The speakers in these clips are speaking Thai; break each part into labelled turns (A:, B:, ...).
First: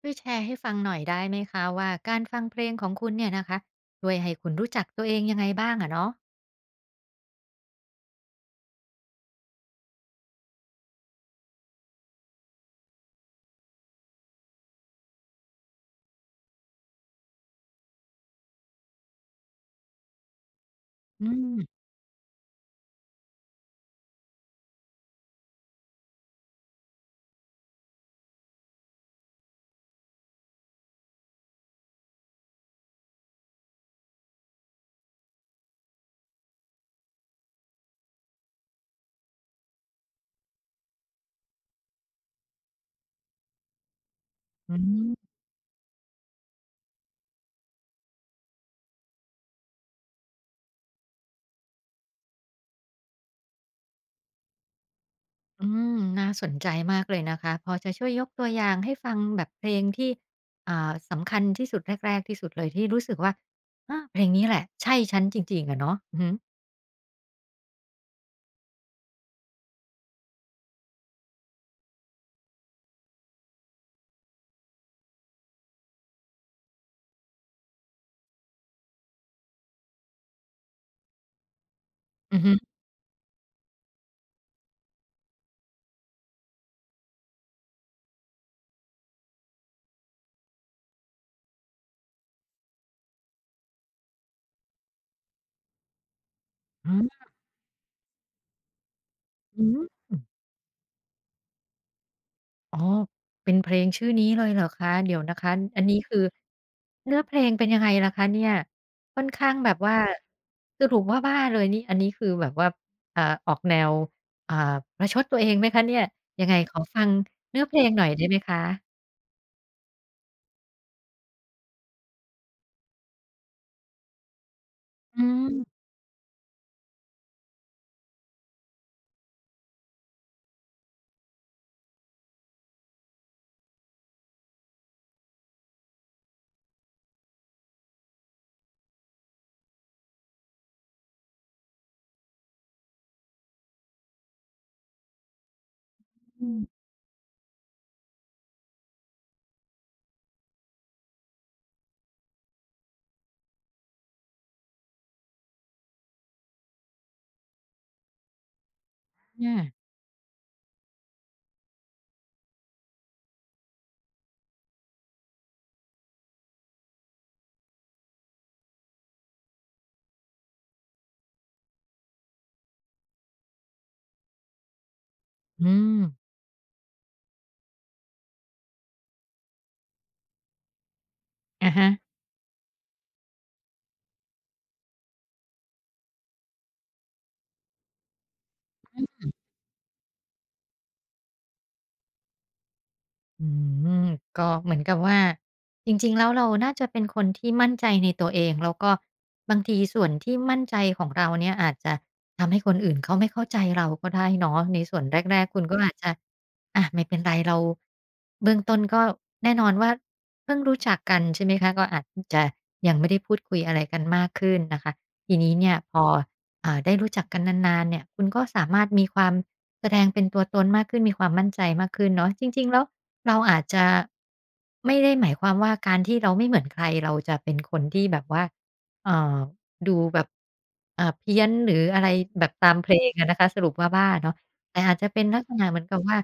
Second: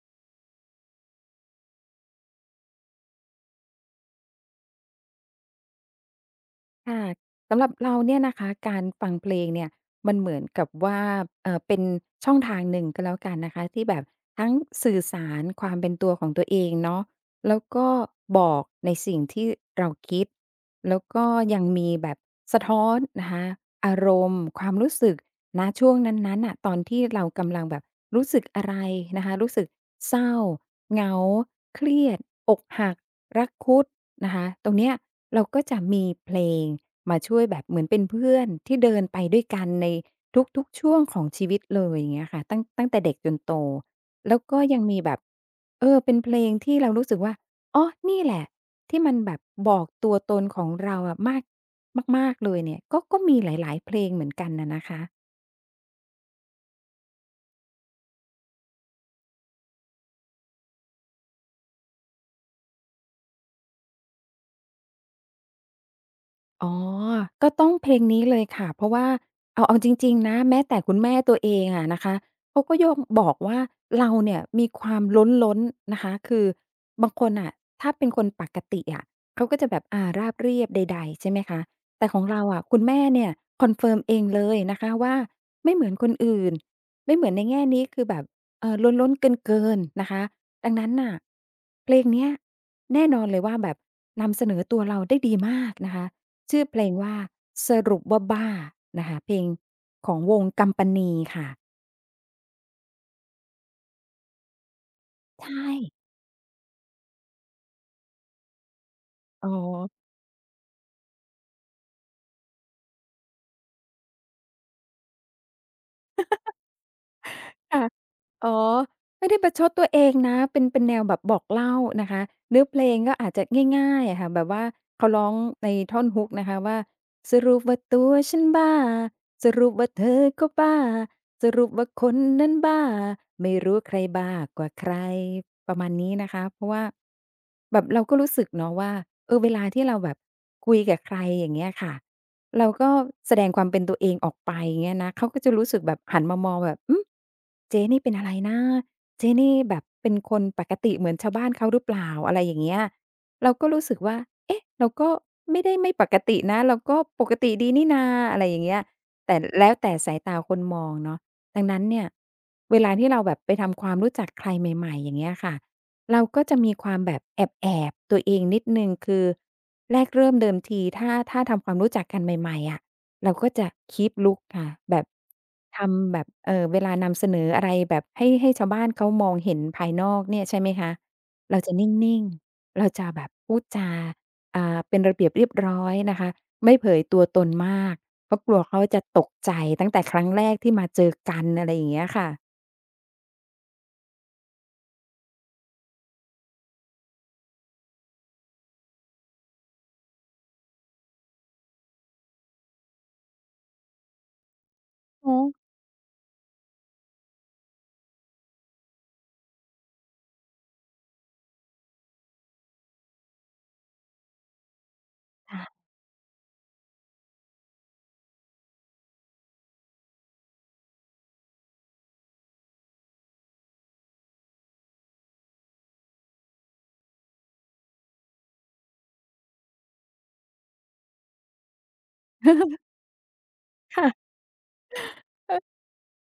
A: ช่วยแชร์ให้ฟังหน่อยได้ไหมคะว่าการฟังเพลงของคุณเนี่ยนะคะช่วยให้คุณรู้จักตัวเองยังไงบ้างอะเนาะ
B: ค่ะสำหรับเราเนี่ยนะคะการฟังเพลงเนี่ยมันเหมือนกับว่าเป็นช่องทางหนึ่งก็แล้วกันนะคะที่แบบทั้งสื่อสารความเป็นตัวของตัวเองเนาะแล้วก็บอกในสิ่งที่เราคิดแล้ว
A: อื
B: ก็ยัง
A: ม
B: มีแบบสะท้อนนะคะอารมณ์ความรู้สึกณช่วงนั้นๆน่ะตอนที่เรากำลังแบบรู้สึกอะไรนะคะรู้สึกเศร้าเหงาเครียดอกหัก รักคุดนะคะตรงเนี้ยเราก็จะมีเพลงมาช่วยแบบเหมือนเป็นเพื่อนที่เดินไปด้วยกันในทุกๆช่วงของชีวิตเลยอย่างเงี้ยค่ะตั้งแต่เด็กจนโตแล้วก็
A: อื
B: ยังมีแบบ
A: ม
B: เออเป็นเพลงที่เรารู้สึกว่าอ๋อนี่แหละที่มันแบบบอกตัวตนของเราอะมากมากๆเลยเนี่ยก็มีหลายๆเพลงเหมือนกันน่ะนะคะ
A: อืมน่าสนใจมากเลยนะคะพอจะช่วยยกตัวอย่างให้ฟังแบบเพลงที่อ่าสำคัญที่สุดแรกๆที่สุดเลยที่รู้สึกว่าอาเพลงนี้แหละใช่ฉันจริงๆอะเนาะอือฮึ
B: อ๋อก็ต้องเพลงนี้เลยค่ะ เพราะว่าเอาจริงๆนะ แม้แต่คุณแม่ตัวเองอะนะคะ เขาก็โย่งบอกว่าเราเนี่ยมีความล้นๆนะคะ คือบางคนน่ะถ้าเป็นคนปกติอะเขาก็จะแบบราบเรียบใดๆใช่ไหมคะ แต่ของ
A: อื
B: เรา
A: อฮึ
B: อะคุณแม่เนี่ยคอนเฟิร์มเองเลยนะคะว่าไม่เหมือนคนอื่น ไม่เหมือนในแง่นี้คือแบบล้นๆเกินๆนะคะดังนั้นน่ะเพลงเนี้ยแน่นอนเลยว่าแบบนำเสนอตัวเราได้ดีมากนะคะ ชื่อเพล
A: อื
B: งว่า
A: ม
B: สรุปว่าบ้านะคะเพลง
A: อืม
B: ของวงกำปนีค่ะ
A: อ๋อ เป็นเพลงชื่อนี้เลยเหรอคะ เดี๋ยวนะคะ
B: ใช่
A: อันนี้คือเนื้อเพลงเป็นยังไงล่ะคะเนี่ยค่อน
B: อ๋อ
A: ข้างแบบว่าสรุปว่าบ้าเลยนี่อันนี้คือแบบว่าอ่าออกแนวอ่าประชดตัวเองไหมคะเนี่ยยังไงขอฟังเนื้อเพล
B: ค่ะ
A: งหน่อยได้ไหมค
B: อ๋อ
A: ะ
B: ไม่ได้ประชดตัวเองนะเป็นแนวแบบบอกเล่านะคะเนื้อเพลงก็อาจจะง่ายๆอะค่ะแบบว่าเขา
A: อื
B: ร้อง
A: ม
B: ในท่อน Hook นะคะว่าสรุปว่าตัวฉันบ้าสรุปว่าเธอก็บ้าสรุปว่าคนนั้นบ้าไม่รู้ใครบ้ากว่าใครประมาณนี้นะคะเพราะว่าแบบเราก็รู้สึกเนาะว่าเออเวลาที่เราแบบคุยกับใครอย่างเงี้ยค่ะ เราก็แสดงความเป็นตัวเองออกไปเงี้ยนะเขาก็จะรู้สึกแบบหันมาม
A: อื
B: อง
A: ม
B: แบบหือเจ๊นี่เป็นอะไรนะเจ๊นี่แบบเป็นคนปกติเหมือนชาวบ้านเขาหรือเปล่าอะไรอย่างเงี้ยเราก็รู้สึกว่าเอ๊ะเราก็ไม่ได้ไม่ปกตินะ เราก็ปกติดีนี่นาอะไรอย่างเงี้ยแต่
A: นี่ะ
B: แล้วแต่สายตาคนมองเนาะดังนั้นเนี่ยเวลาที่เราแบบไปทำความรู้จักใครใหม่ๆอย่างเงี้ยค่ะเราก็จะมีความแบบแอบๆตัวเองนิดหนึ่งคือ แรกเริ่มเดิมทีถ้าทำความรู้จักกันใหม่ๆอะเราก็จะ keep look ค่ะแบบ
A: อืม
B: ทำแบบเวลานำเสนออะไรแบบให้ชาวบ้านเขามองเห็นภายนอกเนี่ยใช่ไหมคะเรา
A: อะ
B: จะนิ
A: ฮะ
B: ่งๆเราจะแบบพูดจาเป็นระเบียบเรียบร้อยนะคะไม่เผยตัวตนมากเพราะกลัวเขาจะตกใจตั้งแต่ครั้งแรกที่มาเจอกันอะไรอย่างเงี้ยค่ะ
A: อืมก็เหมือนกับว่าจริงๆแล้วเราน่าจะเป็นคนที่มั่นใจในตัวเองแล้วก็บางทีส่วนที่มั่นใจของเราเนี่ยอาจจะทำให้คนอื่นเขาไม่เข้าใจเราก็ได้เนาะในส่วนแรก
B: โอ
A: ๆคุณก็อาจจะอะไม่เป็นไรเราเบื้องต้นก็แน่นอนว่าเพิ่งรู้จักกันใช่ไหมคะก็อาจจะยังไม่ได้พูดคุยอะไรกันมากขึ้นนะคะทีนี้เนี่ย
B: ค่ะ
A: พอได้รู้จักกันนานๆเนี่ยคุณก็สามารถมีความ แสดงเป็นตัวตนมากขึ้นมีความมั่นใจมากขึ้นเนาะจริงๆแล้วเราอาจจะไม่ได้หมายความว่าการที่เราไม่เหมือนใครเราจะเป็นคนที่แบบว่าเอ่อดูแบบเพี้ยนหรืออะไรแบบตามเพลงอะนะคะสรุปว่าบ้า
B: ค่ะ
A: เนาะแต่อาจจะเป็นลักษ ณะ
B: เออ
A: เหมือนกับว่า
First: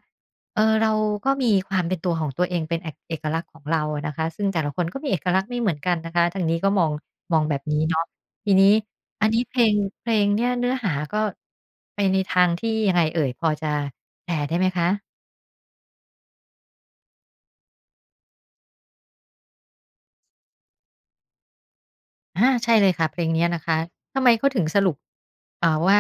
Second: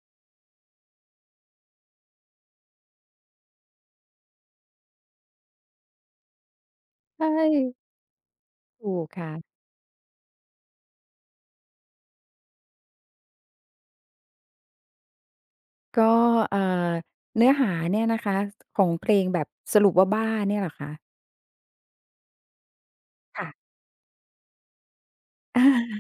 A: เออเราก็มีความเป็นตัวของตัวเองเป็นเอกเอกลักษณ์ของเราอะนะคะซึ่งแต่ละคนก็มีเอกลักษณ์ไม่เหมือนกันนะคะทางนี้ก็มอง
B: ใช
A: มองแบบนี้
B: ่
A: เนาะ ทีนี้
B: ถูก
A: อัน
B: ค่ะ
A: นี้เพลงเพลงเนี่ยเนื้อหาก็ไปในทางที่ยังไงเอ่ยพอจะแชร์ได้ไหมคะ
B: ก็เอ่อเนื้อหาเนี่ยนะคะของเพลงแบบสรุปว่าบ้าเนี่ยเหรอคะ
A: อาใช่เลยค่ะเพลงเนี้ยนะ
B: ค่ะ
A: คะทำไมเขาถึงสรุป
B: อา
A: ว่า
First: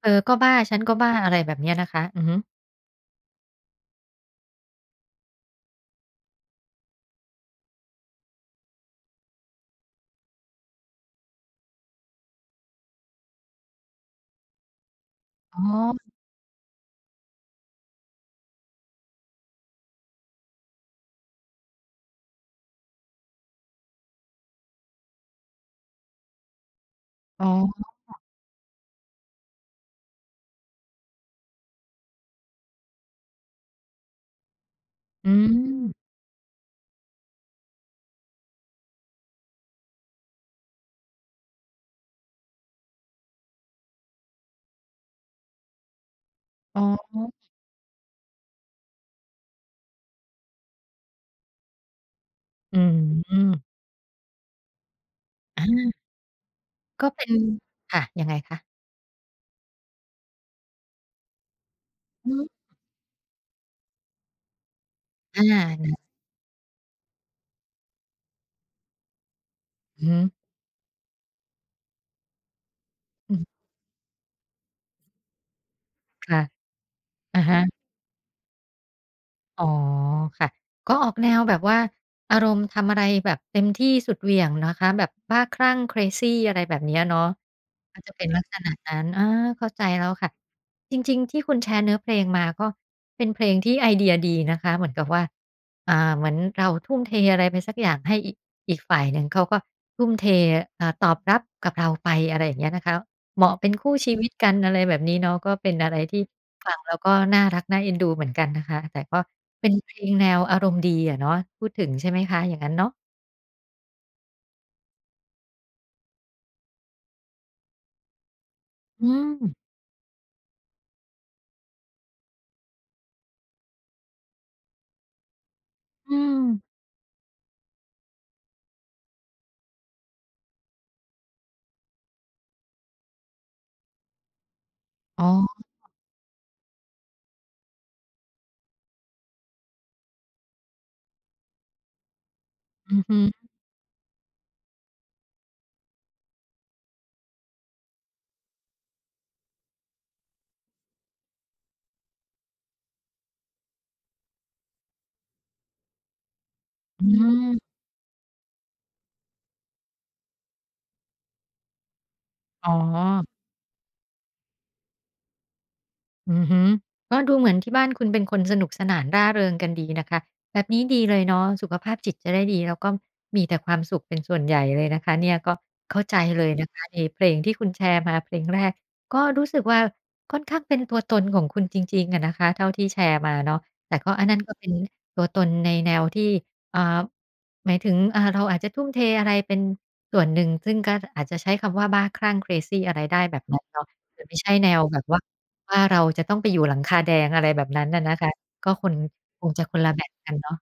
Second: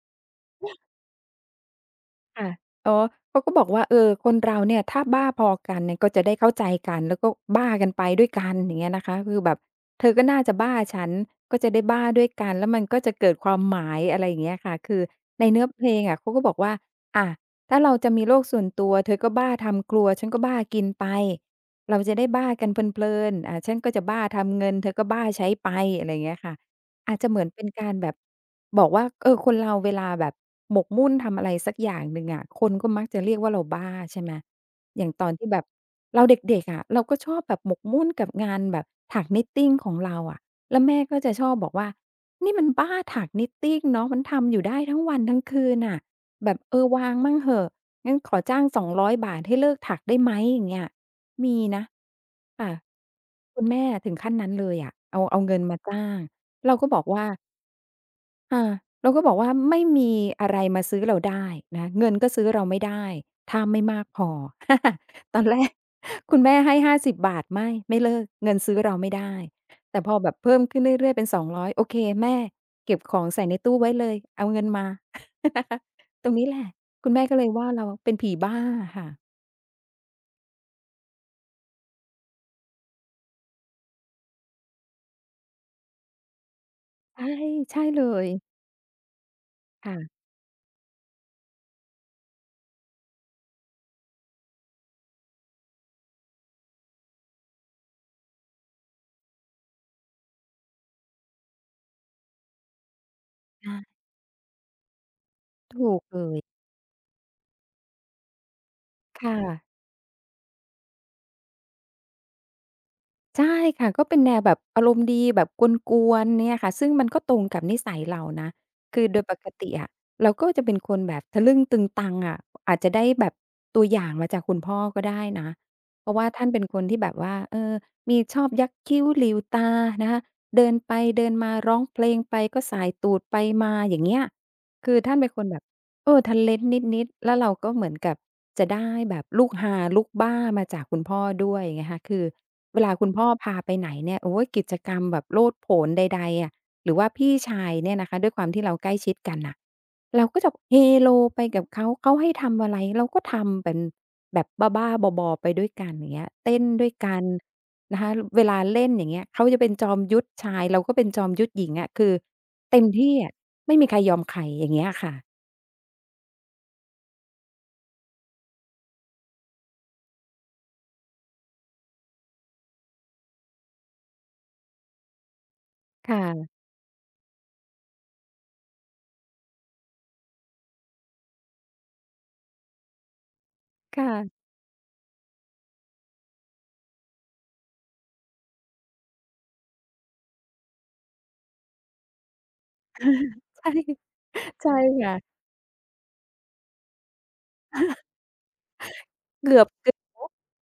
A: เธอก็บ้าฉันก็บ้าอะไรแบบเนี้ยนะคะอือฮึ
B: ค่ะอ๋อเขาก็บอกว่าเออคนเราเนี่ยถ้าบ้าพอกันเนี่ยก็จะได้เข้าใจกันแล้วก็บ้ากันไปด้วยกันอย่างเงี้ยนะคะคือแบบเธอก็น่าจะบ้าฉันก็จะได้บ้าด้วยกันแล้วมันก็จะเกิดความหมายอะไรอย่างเงี้ยค่ะคือใน
A: อ๋อ
B: เนื้อเพลงอะเขาก็บอกว่าอะถ้าเราจะมีโลกส่วนตัวเธอก็บ้าทำครัวฉันก็บ้ากินไปเราจะได้บ้ากันเพลินๆฉันก็จะบ้าทำเงินเธอก็บ้าใช้ไปอะไรอย่างเงี้ยค่ะ อาจจะเหมื
A: อ๋
B: อนเป็น
A: อ
B: การแบบบอกว่าเออคนเราเวลาแบบหมกมุ่นทำอะไรสักอย่างหนึ่งอะคนก็มักจะเรียกว่าเราบ้าใช่ไหมอย่างตอน
A: อื
B: ที่แบบ
A: ม
B: เราเด็กๆอะเราก็ชอบแบบหมกมุ่นกับงานแบบถัก knitting ของเราอะแล้วแม่ก็จะชอบบอกว่านี่มันบ้าถัก knitting เนาะมันทำอยู่ได้ทั้งวันทั้งคืนน่ะแบบเอ
A: อ๋
B: อวางมั่ง
A: อ
B: เหอะงั้นขอจ้างสองร้อยบาทให้เลิกถักได้ไหมอย่างเงี้ยมีนะค่ะ
A: อืม
B: คุณแม่ถึงขั้นนั้นเลยอะเอาเงินมาจ้า
A: อา
B: ง เราก็บอก
A: ก็เป็
B: ว่า
A: นค่ะยังไง
B: อา
A: คะ
B: เราก็บอกว่าไม่มีอะไรมาซื้อเราได้นะเงินก็
A: อืม
B: ซื้อเราไม่ได้ถ้าไม่มากพอ ต
A: อ
B: อนแร
A: า
B: ก
A: นะ
B: คุณแม่ให้50บบาทไม่เลิกเงินซื้อเราไม่ได้ แต่
A: อือ
B: พอ
A: ฮึ
B: แบบเพิ่มขึ้นเรื่อยๆเป็นสองร้0 0โอเคแม่เก็บของ
A: อื
B: ใส่
A: ม
B: ในตู้ไว้เลยเอาเงินมา นะคะ ตรง
A: ค่ะ
B: นี้แหละคุณแม่ก็
A: อะ
B: เลย
A: ฮะ
B: ว่าเราเป็นผีบ้าค่ะ
A: อ๋อค่ะก็ออกแนวแบบว่าอารมณ์ทำอะไรแบบเต็มที่สุดเหวี่ยงนะคะแบบบ้าคลั่ง crazy อะไรแบบเนี้ยเนาะ
B: ใช่ใช่
A: ก็
B: เล
A: จะเป็
B: ย
A: นลักษณะนั้นอาเข้าใจแล้ว
B: ค่ะ
A: ค่ะจริงๆที่คุณแชร์เนื้อเพลงมาก็เป็นเพลงที่ไอเดียดีนะคะเหมือนกับว่าเหมือนเราทุ่มเทอะไรไปสักอย่างให้อีกอีกฝ่ายหนึ่งเขาก็ทุ่มเทตอบรับกับเราไปอะไรอย่างเงี้ยนะคะ เหมาะเป็นคู่
B: ใช่
A: ชีวิตกันอะไรแบบนี้เนาะก็เป็นอะ
B: ถู
A: ไร
B: ก
A: ที่
B: เลย
A: ฟังแล้วก็น่ารักน่าเอ็นดูเหมือนกันนะคะแต่ก็
B: ค่ะ
A: เป็นเพลงแนวอารมณ์ดีอะเนาะพูดถึงใช่ไหมคะอย่างงั้นเนาะ
B: ใช่ค่ะก็เป็นแนวแบบอารมณ์ดีแบบกวนๆเนี่ยค่ะซึ่งมันก็ตรงกับนิสัยเรานะคือ
A: อื
B: โดย
A: ม
B: ปกติอะเราก็จะเป็นคนแบบทะลึ่งตึงตังอะอาจจะได้แบบตัวอย่างมาจากคุณพ่อก็ได้นะเพราะ
A: อื
B: ว่า
A: ม
B: ท่านเป็นคนที่แบบว่าเออมีชอบยักคิ้วหลิ่วตานะคะเดินไปเดินมาร้องเพลงไปก็ส่ายตูดไปมาอย่างเงี้ยคือท่าน
A: อ๋
B: เป็นคนแบ
A: อ
B: บ เออทันเลนต์นิดๆแล้วเราก็เหมือนกับจะได้แบบลูกฮาลูกบ้ามาจากคุณพ่อด้วยไงคะคือเวลา
A: อือ
B: คุณ
A: ฮึ
B: พ่อพาไปไหนเนี่ยโอ๊ยกิจกรรมแบบโลดโผนใดๆอะหรือว่าพี่ชายเนี่ยนะคะด้วยความที่เราใกล้ชิดกันน่ะเราก็จะเฮโลไปกับเขาเขาให้ทำอะไรเราก็ทำเป็นแบบบ้าๆบอๆไปด้วยกันอย่างเงี้ยเต้นด้วย
A: อื
B: กัน
A: ม
B: นะคะเวลาเล่นอย่างเงี้ยเขาจะเป็นจอมยุทธชายเราก็เป็นจอมยุทธหญิงอะคือ
A: อ๋อ
B: เต็มที่อะไม่มีใครยอมใครอย่างเงี้ยค่ะ
A: อือฮึก็ดูเหมือนที่บ้านคุณเป็นคนสนุกสนานร่าเริงกันดีนะคะแบบนี้ดีเลยเนาะสุขภาพจิตจะได้ดีแล้วก็มีแต่ความสุขเป็นส่วนใหญ่เลยนะคะเนี่ยก็เข้าใจเล
B: ค่ะ
A: ยนะคะในเพลงที่คุณแชร์มาเพลงแรกก็รู้สึกว่าค่อนข้างเป็นตัวตนของคุณจริงๆอะนะคะเท่าที่แชร์มาเนาะแต่ก็อันนั้
B: ค่ะ
A: นก็เป็นตัวตนในแนวที่อ่าหมายถึงเราอาจจะทุ่มเทอะไรเป็นส่วนหนึ่งซึ่งก็อาจจะใช้คำว่าบ้าคลั่ง crazy อะไรได้แบบนั้ น
B: ใช่
A: เนาะ แต่ไม่ใช่แน
B: ใช่
A: วแบบว่า
B: ค่ะ
A: ว่าเราจะต้องไปอยู่หลังคาแดงอะไรแบบนั้นน่ะนะคะก็คนคง
B: เกื
A: จะ
B: อบ
A: คน
B: เ
A: ละแบบกันเนาะ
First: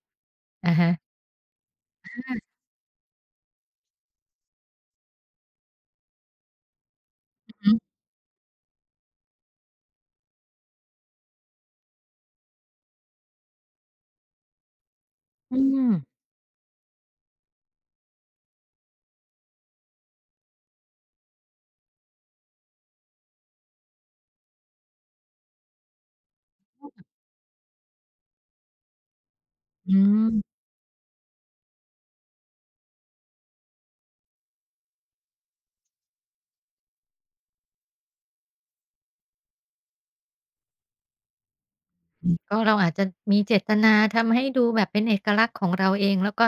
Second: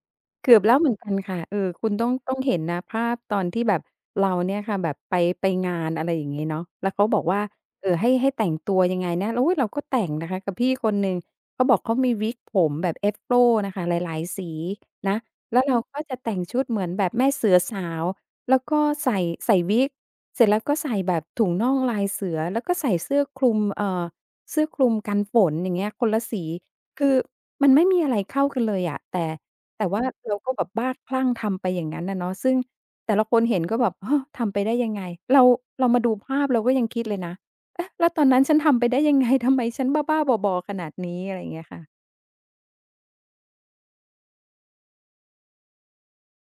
B: เกือบ
A: อะ
B: แล้วเห
A: ฮะ
B: มือนกันค่ะเออคุณต้องเห็นนะภาพตอนที่แบบเราเนี่ยค่ะแบบไปงานอะไรอย่างงี้เนาะแล้วเขาบอกว่า
A: อือ
B: ให้แต่งตัวยังไงนะอุ๊ยเราก็แต่งนะคะกับพี่คนหนึ่งเขาบอกเขามีวิกผมแบบ Afro น่ะค่ะหลายๆสีนะ
A: อื
B: แล้วเรา
A: ม
B: ก็จะแต่งชุดเหมือนแบบแม่เสือสาวแล้วก็ใส่วิก เสร็จแล้วก็ใส่แบบถุงน่องลายเสือ แล้วก็ใส่เสื้อคลุมเสื้อคลุมกันฝนอย่างเงี้ยคนละสีคือมันไม่มีอะไรเข้ากันเลยอะแต่ แต่
A: อื
B: ว่า
A: ม
B: เราก็แบบบ้าคลั่งทำไปอย่างนั้นน่ะเนาะซึ่งแต่ละคนเห็นก็แบบเฮ้อทำไปได้ยังไงเราเรามาดูภาพเราก็ยังคิดเลยนะเอ๊ะแล้วตอนนั้นฉันทำไปได้ยังไงทำไมฉันบ้าๆบอๆขนาดนี้อะไรอย่างเงี้ยค่ะ
A: อือก็เราอาจจะมีเจตนาทำให้ดูแบบเป็นเอกลักษณ์ของเราเองแล้วก็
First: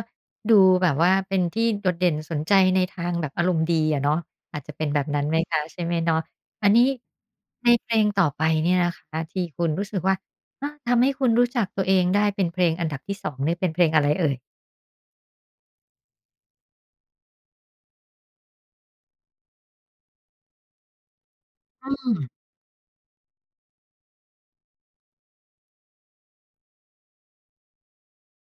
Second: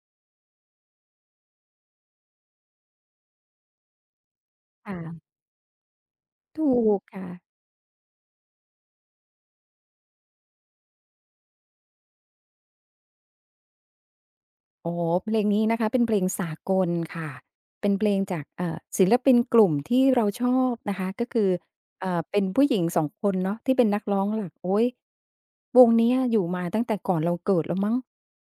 A: ดูแบบว่าเป็นที่โดดเด่นสนใจในทางแบบอารมณ์ดีอะเนาะอาจจะเป็นแบบนั้น
B: ค่ะ
A: ไหมคะใช่ไหมเนาะอั
B: ถู
A: นนี้
B: กค่ะ
A: ในเพลงต่อไปเนี่ยนะคะที่คุณรู้สึกว่าอาทำให้คุณรู้จักตัวเองได้เป็นเพลงอันดับที่2นี่เป็นเพลงอะไรเอ่ย
B: อ๋อเพลงนี้นะคะเป็นเพลงสากลค่ะเป็นเพลงจากศิลปินกลุ่มที่เราชอบนะคะก็คือ
A: อืม
B: เป็นผู้หญิงสองคนเนาะที่เป็นนักร้องหลักโอ๊ยวงเนี้ยอยู่มาตั้งแต่ก่อนเราเกิดแล้วมั้ง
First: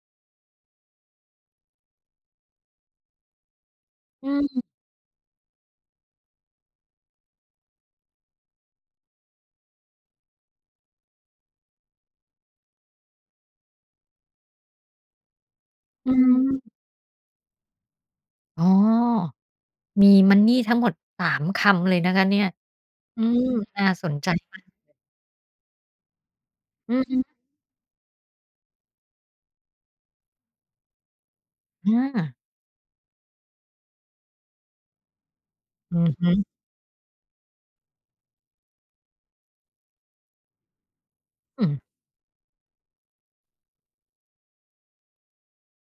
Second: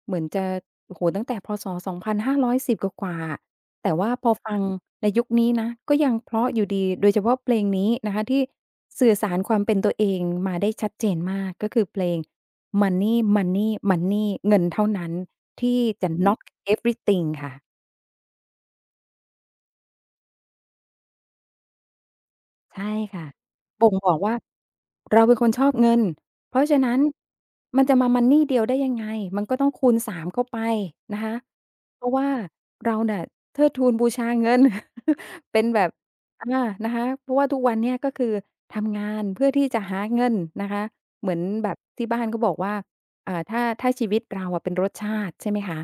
B: เหมือนจะโอ้โฮตั้งแต่พศ2510กว่าๆอ แต่ว่าพ
A: อื
B: อฟัง
A: ม
B: ในยุคนี้นะก็ยังเพราะอยู่ดีโดยเฉพาะเพลงนี้นะคะที่สื่อสารความเป็นตัวเองมาได้ชัดเจนมากก็คือเพลง "Money Money Money" เงินเท่านั้นที่
A: อื
B: จะ knock
A: ม
B: everything ค่ะ
A: อ๋อ มีมันนี่ทั้งหมดสามคำเลยนะคะเนี่ย
B: ใช่
A: อื
B: ค่ะ
A: มน่า
B: บ่ง
A: ส
B: บอ
A: น
B: ก
A: ใจ
B: ว่า
A: มาก
B: เราเป็นคนชอบเงินเพราะฉะ
A: อื
B: นั้น
A: อฮึ
B: มันจะมา money เดียวได้ยังไงมันก็ต้องคูณสามเข้าไปนะคะ
A: อ
B: เพราะว่า
A: า
B: เราเนี่ยเทิดทูนบูชาเงิน เป็นแบบ
A: อือฮึ
B: อานะคะเพราะว่าทุกวันเนี่ยก็คือทำงานเพื่อที่จะหาเงินนะคะเหมือน
A: อือ
B: แบบที่บ้านเขาบอกว่าอ่าถ้าชีวิตเราอะเป็นรสชาติใช่ไหมคะ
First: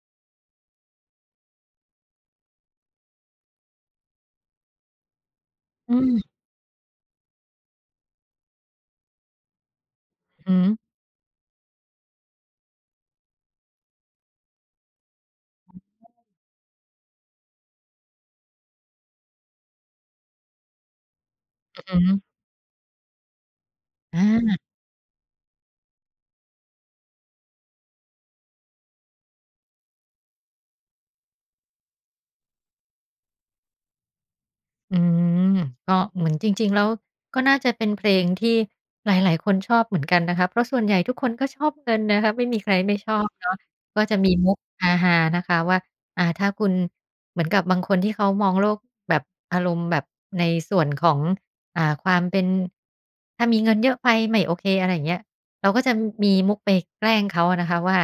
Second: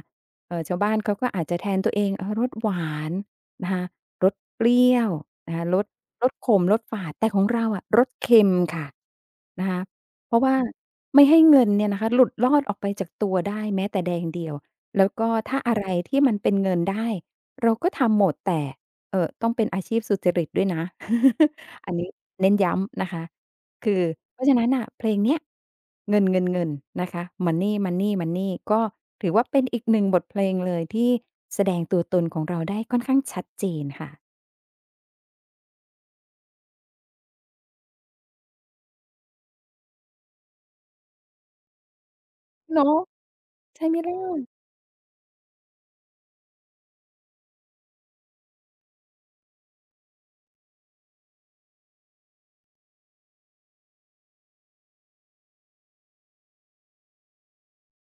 B: ชาวบ้านเขาก็อาจจะแทนตัวเองเออรสหวาน นะคะรสเปรี้ยวนะคะรส
A: อือฮึ
B: รสขมรสฝาดแต่ของเราอะรสเค็มค่ะนะคะเพราะว่า
A: อื
B: ไม่ให้เงินเนี่ยนะคะหลุดลอดออกไปจากตัวได้แม้แต่แดงเดียวแล้วก็ถ้าอะไรที่มันเป็นเงินได้เราก็ทำหมดแต่ต้องเป็นอาชีพสุจริตด้วยนะ
A: อ
B: อันนี้
A: ฮึ
B: เน้นย้ำนะคะ คือเพราะฉะ
A: อา
B: นั้นน่ะเพลงเนี้ยเงินเงินๆนนะคะ Money Money Money ก็ถือว่าเป็นอีกหนึ่งบทเพลงเลยที่แสดงตัวตนของเราได้ค่อนข้างชัดเจนค่ะ
A: อืมก็เหมือนจริงๆแล้วก็น่าจะเป็นเพลงที่หลายๆคนชอบเหมือนกันนะคะเพราะส่วนใหญ่ทุกคนก็ชอบเงินนะคะไม่มีใครไม่
B: เนาะ
A: ชอบเนาะ
B: ใช่ไหม
A: ก็
B: ล่ะ
A: จะมีมุกฮาๆนะคะว่าถ้าคุณเหมือนกับบางคนที่เขามองโลกแบบอารมณ์แบบในส่วนของความเป็นถ้ามีเงินเยอะไปไม่โอเคอะไรอย่างเงี้ย เราก็จะมีมุกไปแกล้งเขาอะนะคะว่า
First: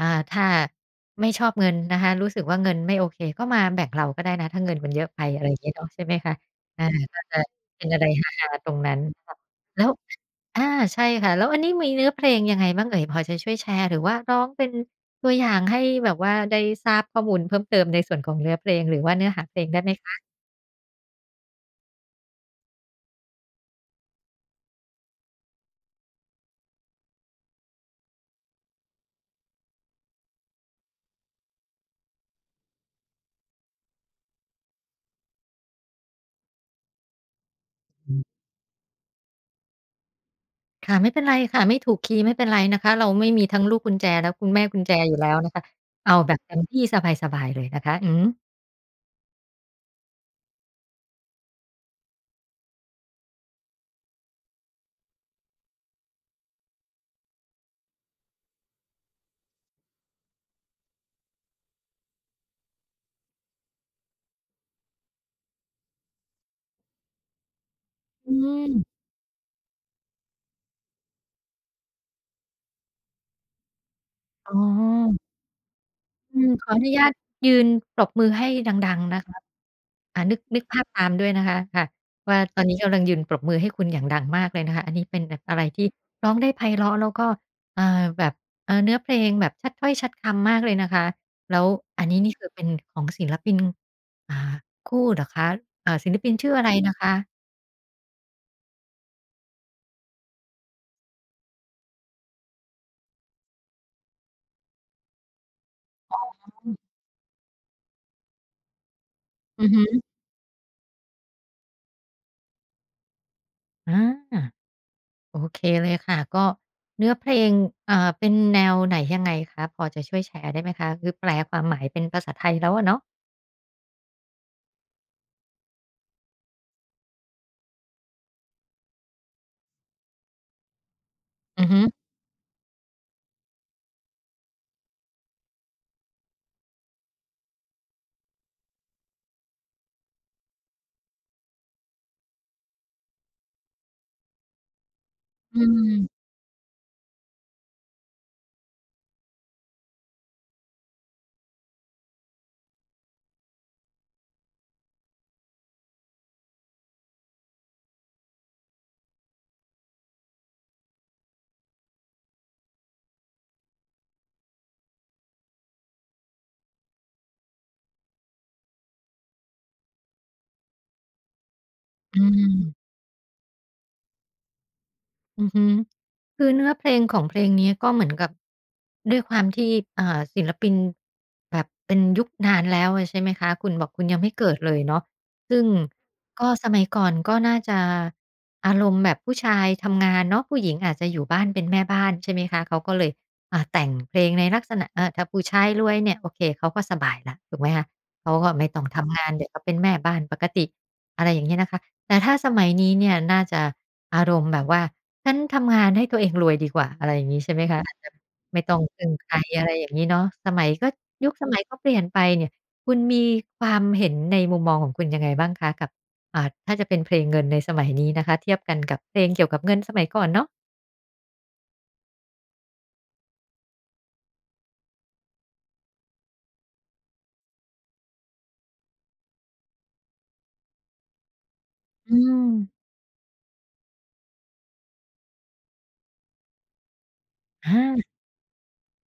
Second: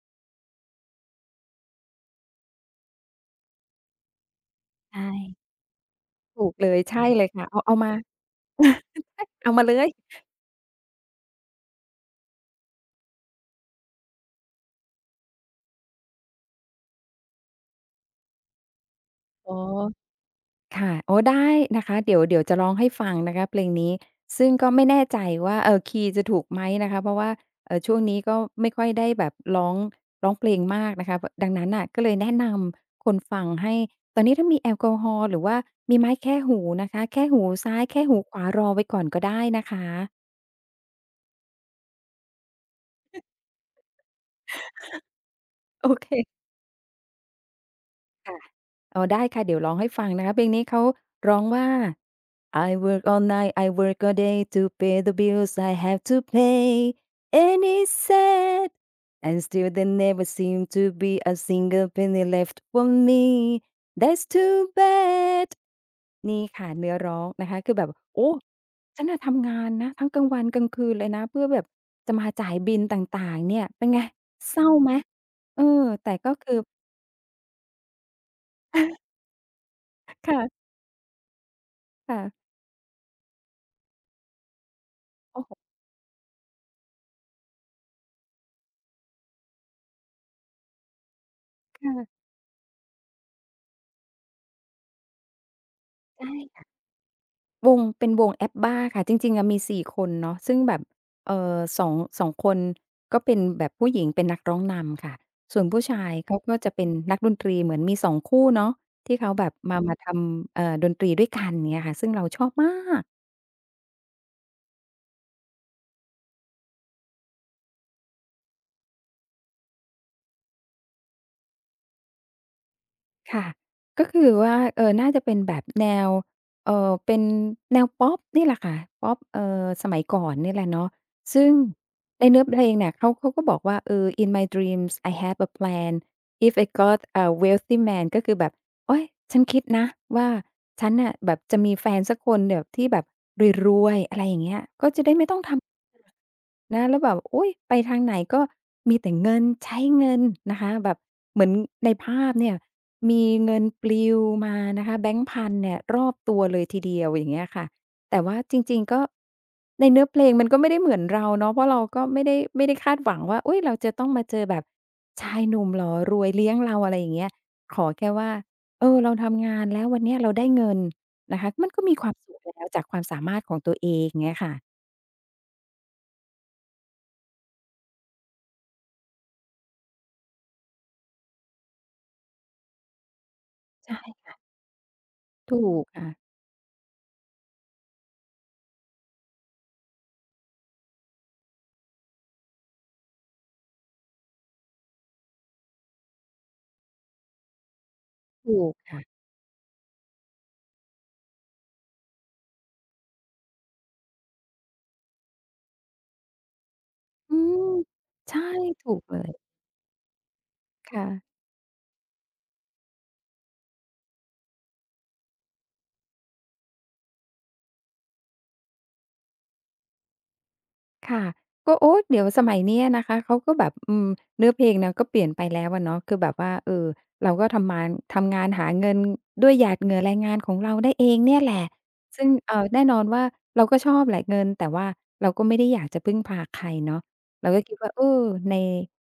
A: อ่า ถ้าไม่ชอบเงินนะคะรู้สึกว่าเงินไม่โอเคก็มาแบ่งเราก็ได้นะถ้าเงินมัน
B: ใช
A: เยอะไปอะไร
B: ่
A: อย่างเงี้ยเนาะใช่ไหมคะ
B: ถูกเลย
A: อา
B: ใช่
A: ก็
B: เลย
A: จะ
B: ค่ะเอาเอา
A: เป็น
B: มา
A: อะไรฮาๆตรงนั้น
B: ใช่
A: ค่ะ
B: เอามาเล
A: แล้
B: ย
A: วอาใช่ค่ะแล้วอันนี้มีเนื้อเพลงยังไงบ้างเอ่ยพอจะช่วยแชร์หรือว่าร้องเป็นตัวอย่างให้แบบว่าได้ทราบข้อมูลเพิ่มเติมในส่วนของเนื้อเพลงหรือว่าเนื้อหาเพ
B: อ๋อ
A: ลงได้ไหมค
B: ค่ะโอ้ได้นะคะเดี๋ยวจะร้องให้ฟังนะคะเพลงนี้ซึ่งก็ไม่แน่ใจว่าคีย์จะถูกไหมนะคะเพราะว่าช่วงนี้ก็ไม่ค่อยได้แบบร้องร้องเพลงมากนะคะดังนั้นน่ะก็เลยแนะนำคนฟังให้ตอนนี้ถ้ามีแอลกอฮอล์หรือว่ามีไม้แค่หูนะคะแค่หูซ้ายแค่หูข
A: ะ
B: วารอไว้ก่อนก็ได้นะคะ
A: ค่ะไม่เป็นไรค่ะไม่ถูกคีย์ไม่เป็นไรนะคะเราไม่มีทั้งลูกกุญแจและคุณแม่กุญแจอยู่แล้วนะคะ
B: โอ
A: เอาแบ
B: เค
A: บเต็มที่สบายๆเลยนะคะอือฮึ
B: ค่ะ อ๋อได้ค่ะเดี๋ยวร้องให้ฟังนะคะเพลงนี้เขาร้องว่า I work all night, I work all day to pay the bills I have to pay, and it's sad, and still there never seem to be a single penny left for me. That's too bad นี่ค่ะเนื้อร้องนะคะคือแบบโอ้
A: อืม
B: ฉันน่ะทำงานนะทั้งกลางวันกลางคืนเลยนะเพื่อแบบจะมาจ่ายบิลต่างๆเนี่ยเป็นไง
A: อ๋
B: เศร้าไหม
A: อ
B: เออแต่ก็
A: อืม
B: คือ
A: ขออนุญาตยืนปรบมือให้ดังๆนะคะนึก
B: ค
A: ภาพตามด้วยนะคะค่ะ
B: ่ะ
A: ว่า
B: ๆ
A: ตอนนี้กำลังยืนปรบมือให้คุณอย่างดังมากเลยนะคะอันนี้เป็นแบบ
B: โอ้โฮ
A: อะไรที่ร้องได้ไพเราะแล้วก็อ่าแบบเนื้อเพลงแบบชัดถ้อยชัดคำมากเลยนะคะแล้ว
B: ค่ะ
A: อันนี้นี่คือเป็นของศิลปินอ่าคู่เหรอคะเอ่าศิล
B: ใช
A: ปินชื่ออะ
B: ่
A: ไรนะคะ
B: วงเป็นวง App-BA ค่ะจริงๆอะมี4คนเนาะซึ่งแบบเอ่อ 2- งสองคนก็เป็นแบบผู้หญิงเป็นนักร้องนำค่ะส่วนผู้ชายเขาก็จะเป็นนักดนตรีเหมือนมี2คู่เนาะที่เขาแบบ
A: อือ
B: มา
A: ฮึ
B: มาทำดนตรีด้วยกันเงี้ยค่ะซึ่งเราชอบมาก
A: อา โอเคเลยค่ะก็เนื้อเพลงเป็นแนวไหนยังไงคะพอจะช่วยแชร์ได้ไหมคะคือแปลความหมายเป็นภาษาไทยแล้วอะเนาะ
B: ค่ะก็คือว่าเออน่าจะเป็นแบบแนวเออเป็นแนวพ๊อปนี่แหละค่ะพอปเออสมัยก่อนนี่แหละเนาะซึ่ง
A: อือฮึ
B: ในเนื้อเพลงเนี่ยเขาก็บอกว่าเออ "In my dreams I have a plan if I got a wealthy man" ก็คือแบบโอ๊ยฉันคิดนะว่าฉันน่ะแบบจะมีแฟนสักคนแบบที่แบบรวยๆอะไรอย่างเงี้ยก็จะได้ไม่ต้อง
A: อื
B: ทำ
A: ม
B: นะแล้วแบบอุ๊ยไปทางไหนก็มีแต่เงินใช้เงินนะคะแบบเหมือนในภาพเนี่ยมีเงินปลิวมานะคะแบงค์พันเนี่ยรอบตัวเลยทีเดียวอย่างเงี้ยค่ะแต่ว่าจริงๆก็ในเนื้อเพลงมันก็ไม่ได้เหมือนเราเนาะเพราะเราก็ไม่ได้คาดหวังว่าอุ๊ยเราจะต้องมาเจอแบบชายหนุ่มหล่อรวยเลี้ยงเราอะไรอย่างเงี้ยขอแค่ว่าเออเราทำงานแล้ววันเนี้ยเราได้เงินนะคะมันก็มีความ
A: อื
B: สุขแล้วจาก
A: ม
B: ความสามารถของตัวเองเงี้ยค่ะ
A: อือฮึคือเนื้อเพลงของเพลงนี้ก็เหมือนกับด้วยความที่ศิลปินแบบเป็นยุคนานแล้วอะใช่ไหมคะคุณบอก
B: ใช่
A: คุณยังไม่เกิดเลยเนาะ
B: ถู
A: ซึ่ง
B: กค่ะ
A: ก็สมัยก่อนก็น่าจะอารมณ์แบบผู้ชายทำงานเนาะผู้หญิงอาจจะอยู่บ้านเป็นแม่บ้านใช่ไหมคะเขาก็เลยแต่งเพลงในลักษณะเออถ้าผู้ชายรวยเนี่ยโอเคเขาก็สบายแล้วถูกไหมคะเขาก็
B: ถู
A: ไม่
B: ก
A: ต้อง
B: ค่ะ
A: ทำงานเดี๋ยวก็เป็นแม่บ้านปกติอะไรอย่างเงี้ยนะคะแต่ถ้าสมัยนี้เนี่ยน่าจะอารมณ์แบบว่า ฉันทำงานให้ตัวเองรวยดีกว่าอะไรอย่าง
B: อื
A: งี้ใช่ไหม
B: ม
A: คะอาจจะ
B: ใช่
A: ไม่ต้อง
B: ถูก
A: พึ่ง
B: เล
A: ใค
B: ย
A: รอะไรอย่างงี้เนาะสมัยก็
B: ค่ะ
A: ยุคสมัยก็เปลี่ยนไปเนี่ยคุณมีความเห็นในมุมมองของคุณยังไงบ้างคะกับอ่าถ้าจะเป็นเพลงเงินในสมัยนี้นะคะเทียบกันกับเพลงเกี่ยวกับเงินสมัยก่อนเนาะ
B: ค่ะก็โอ๊ยเดี๋ยวสมัยเนี้ยนะคะ เขาก็แบบอืมเนื้อเพลงเนี่ยก็เปลี่ยนไปแล้วอะเนาะคือแบบว่าเออเราก็ทำมานทำงานหาเงินด้วยหยาดเหงื่อแรงงานของเราได้เองเนี่ยแหละ
A: อื
B: ซึ่ง
A: ม
B: เอ่อแน่นอนว่าเราก็ชอบแหละเงินแต่ว่าเราก็ไม่ได้อยากจะพึ่งพาใครเนาะเราก็คิดว่าเอ
A: อา
B: อใน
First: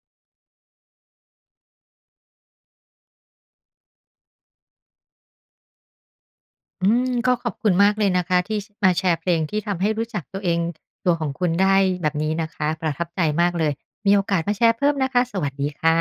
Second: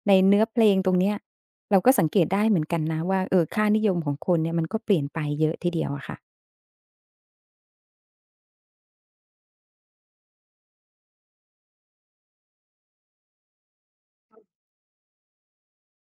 B: ในเนื้อเพลงตรงเนี้ยเราก็สังเกตได้เหมือนกันนะว่าเออค่านิยมของคนเนี่ยมันก็เปลี่ยนไปเยอะทีเดียวอะค่ะ
A: อืมก็ขอบคุณมากเลยนะคะที่ชมาแชร์เพลงที่ทำให้รู้จักตัวเองตัวของคุณได้แบบนี้นะคะประทับใจมากเลยมีโอกาสมาแชร์เพิ่มนะคะสวัสดีค่ะ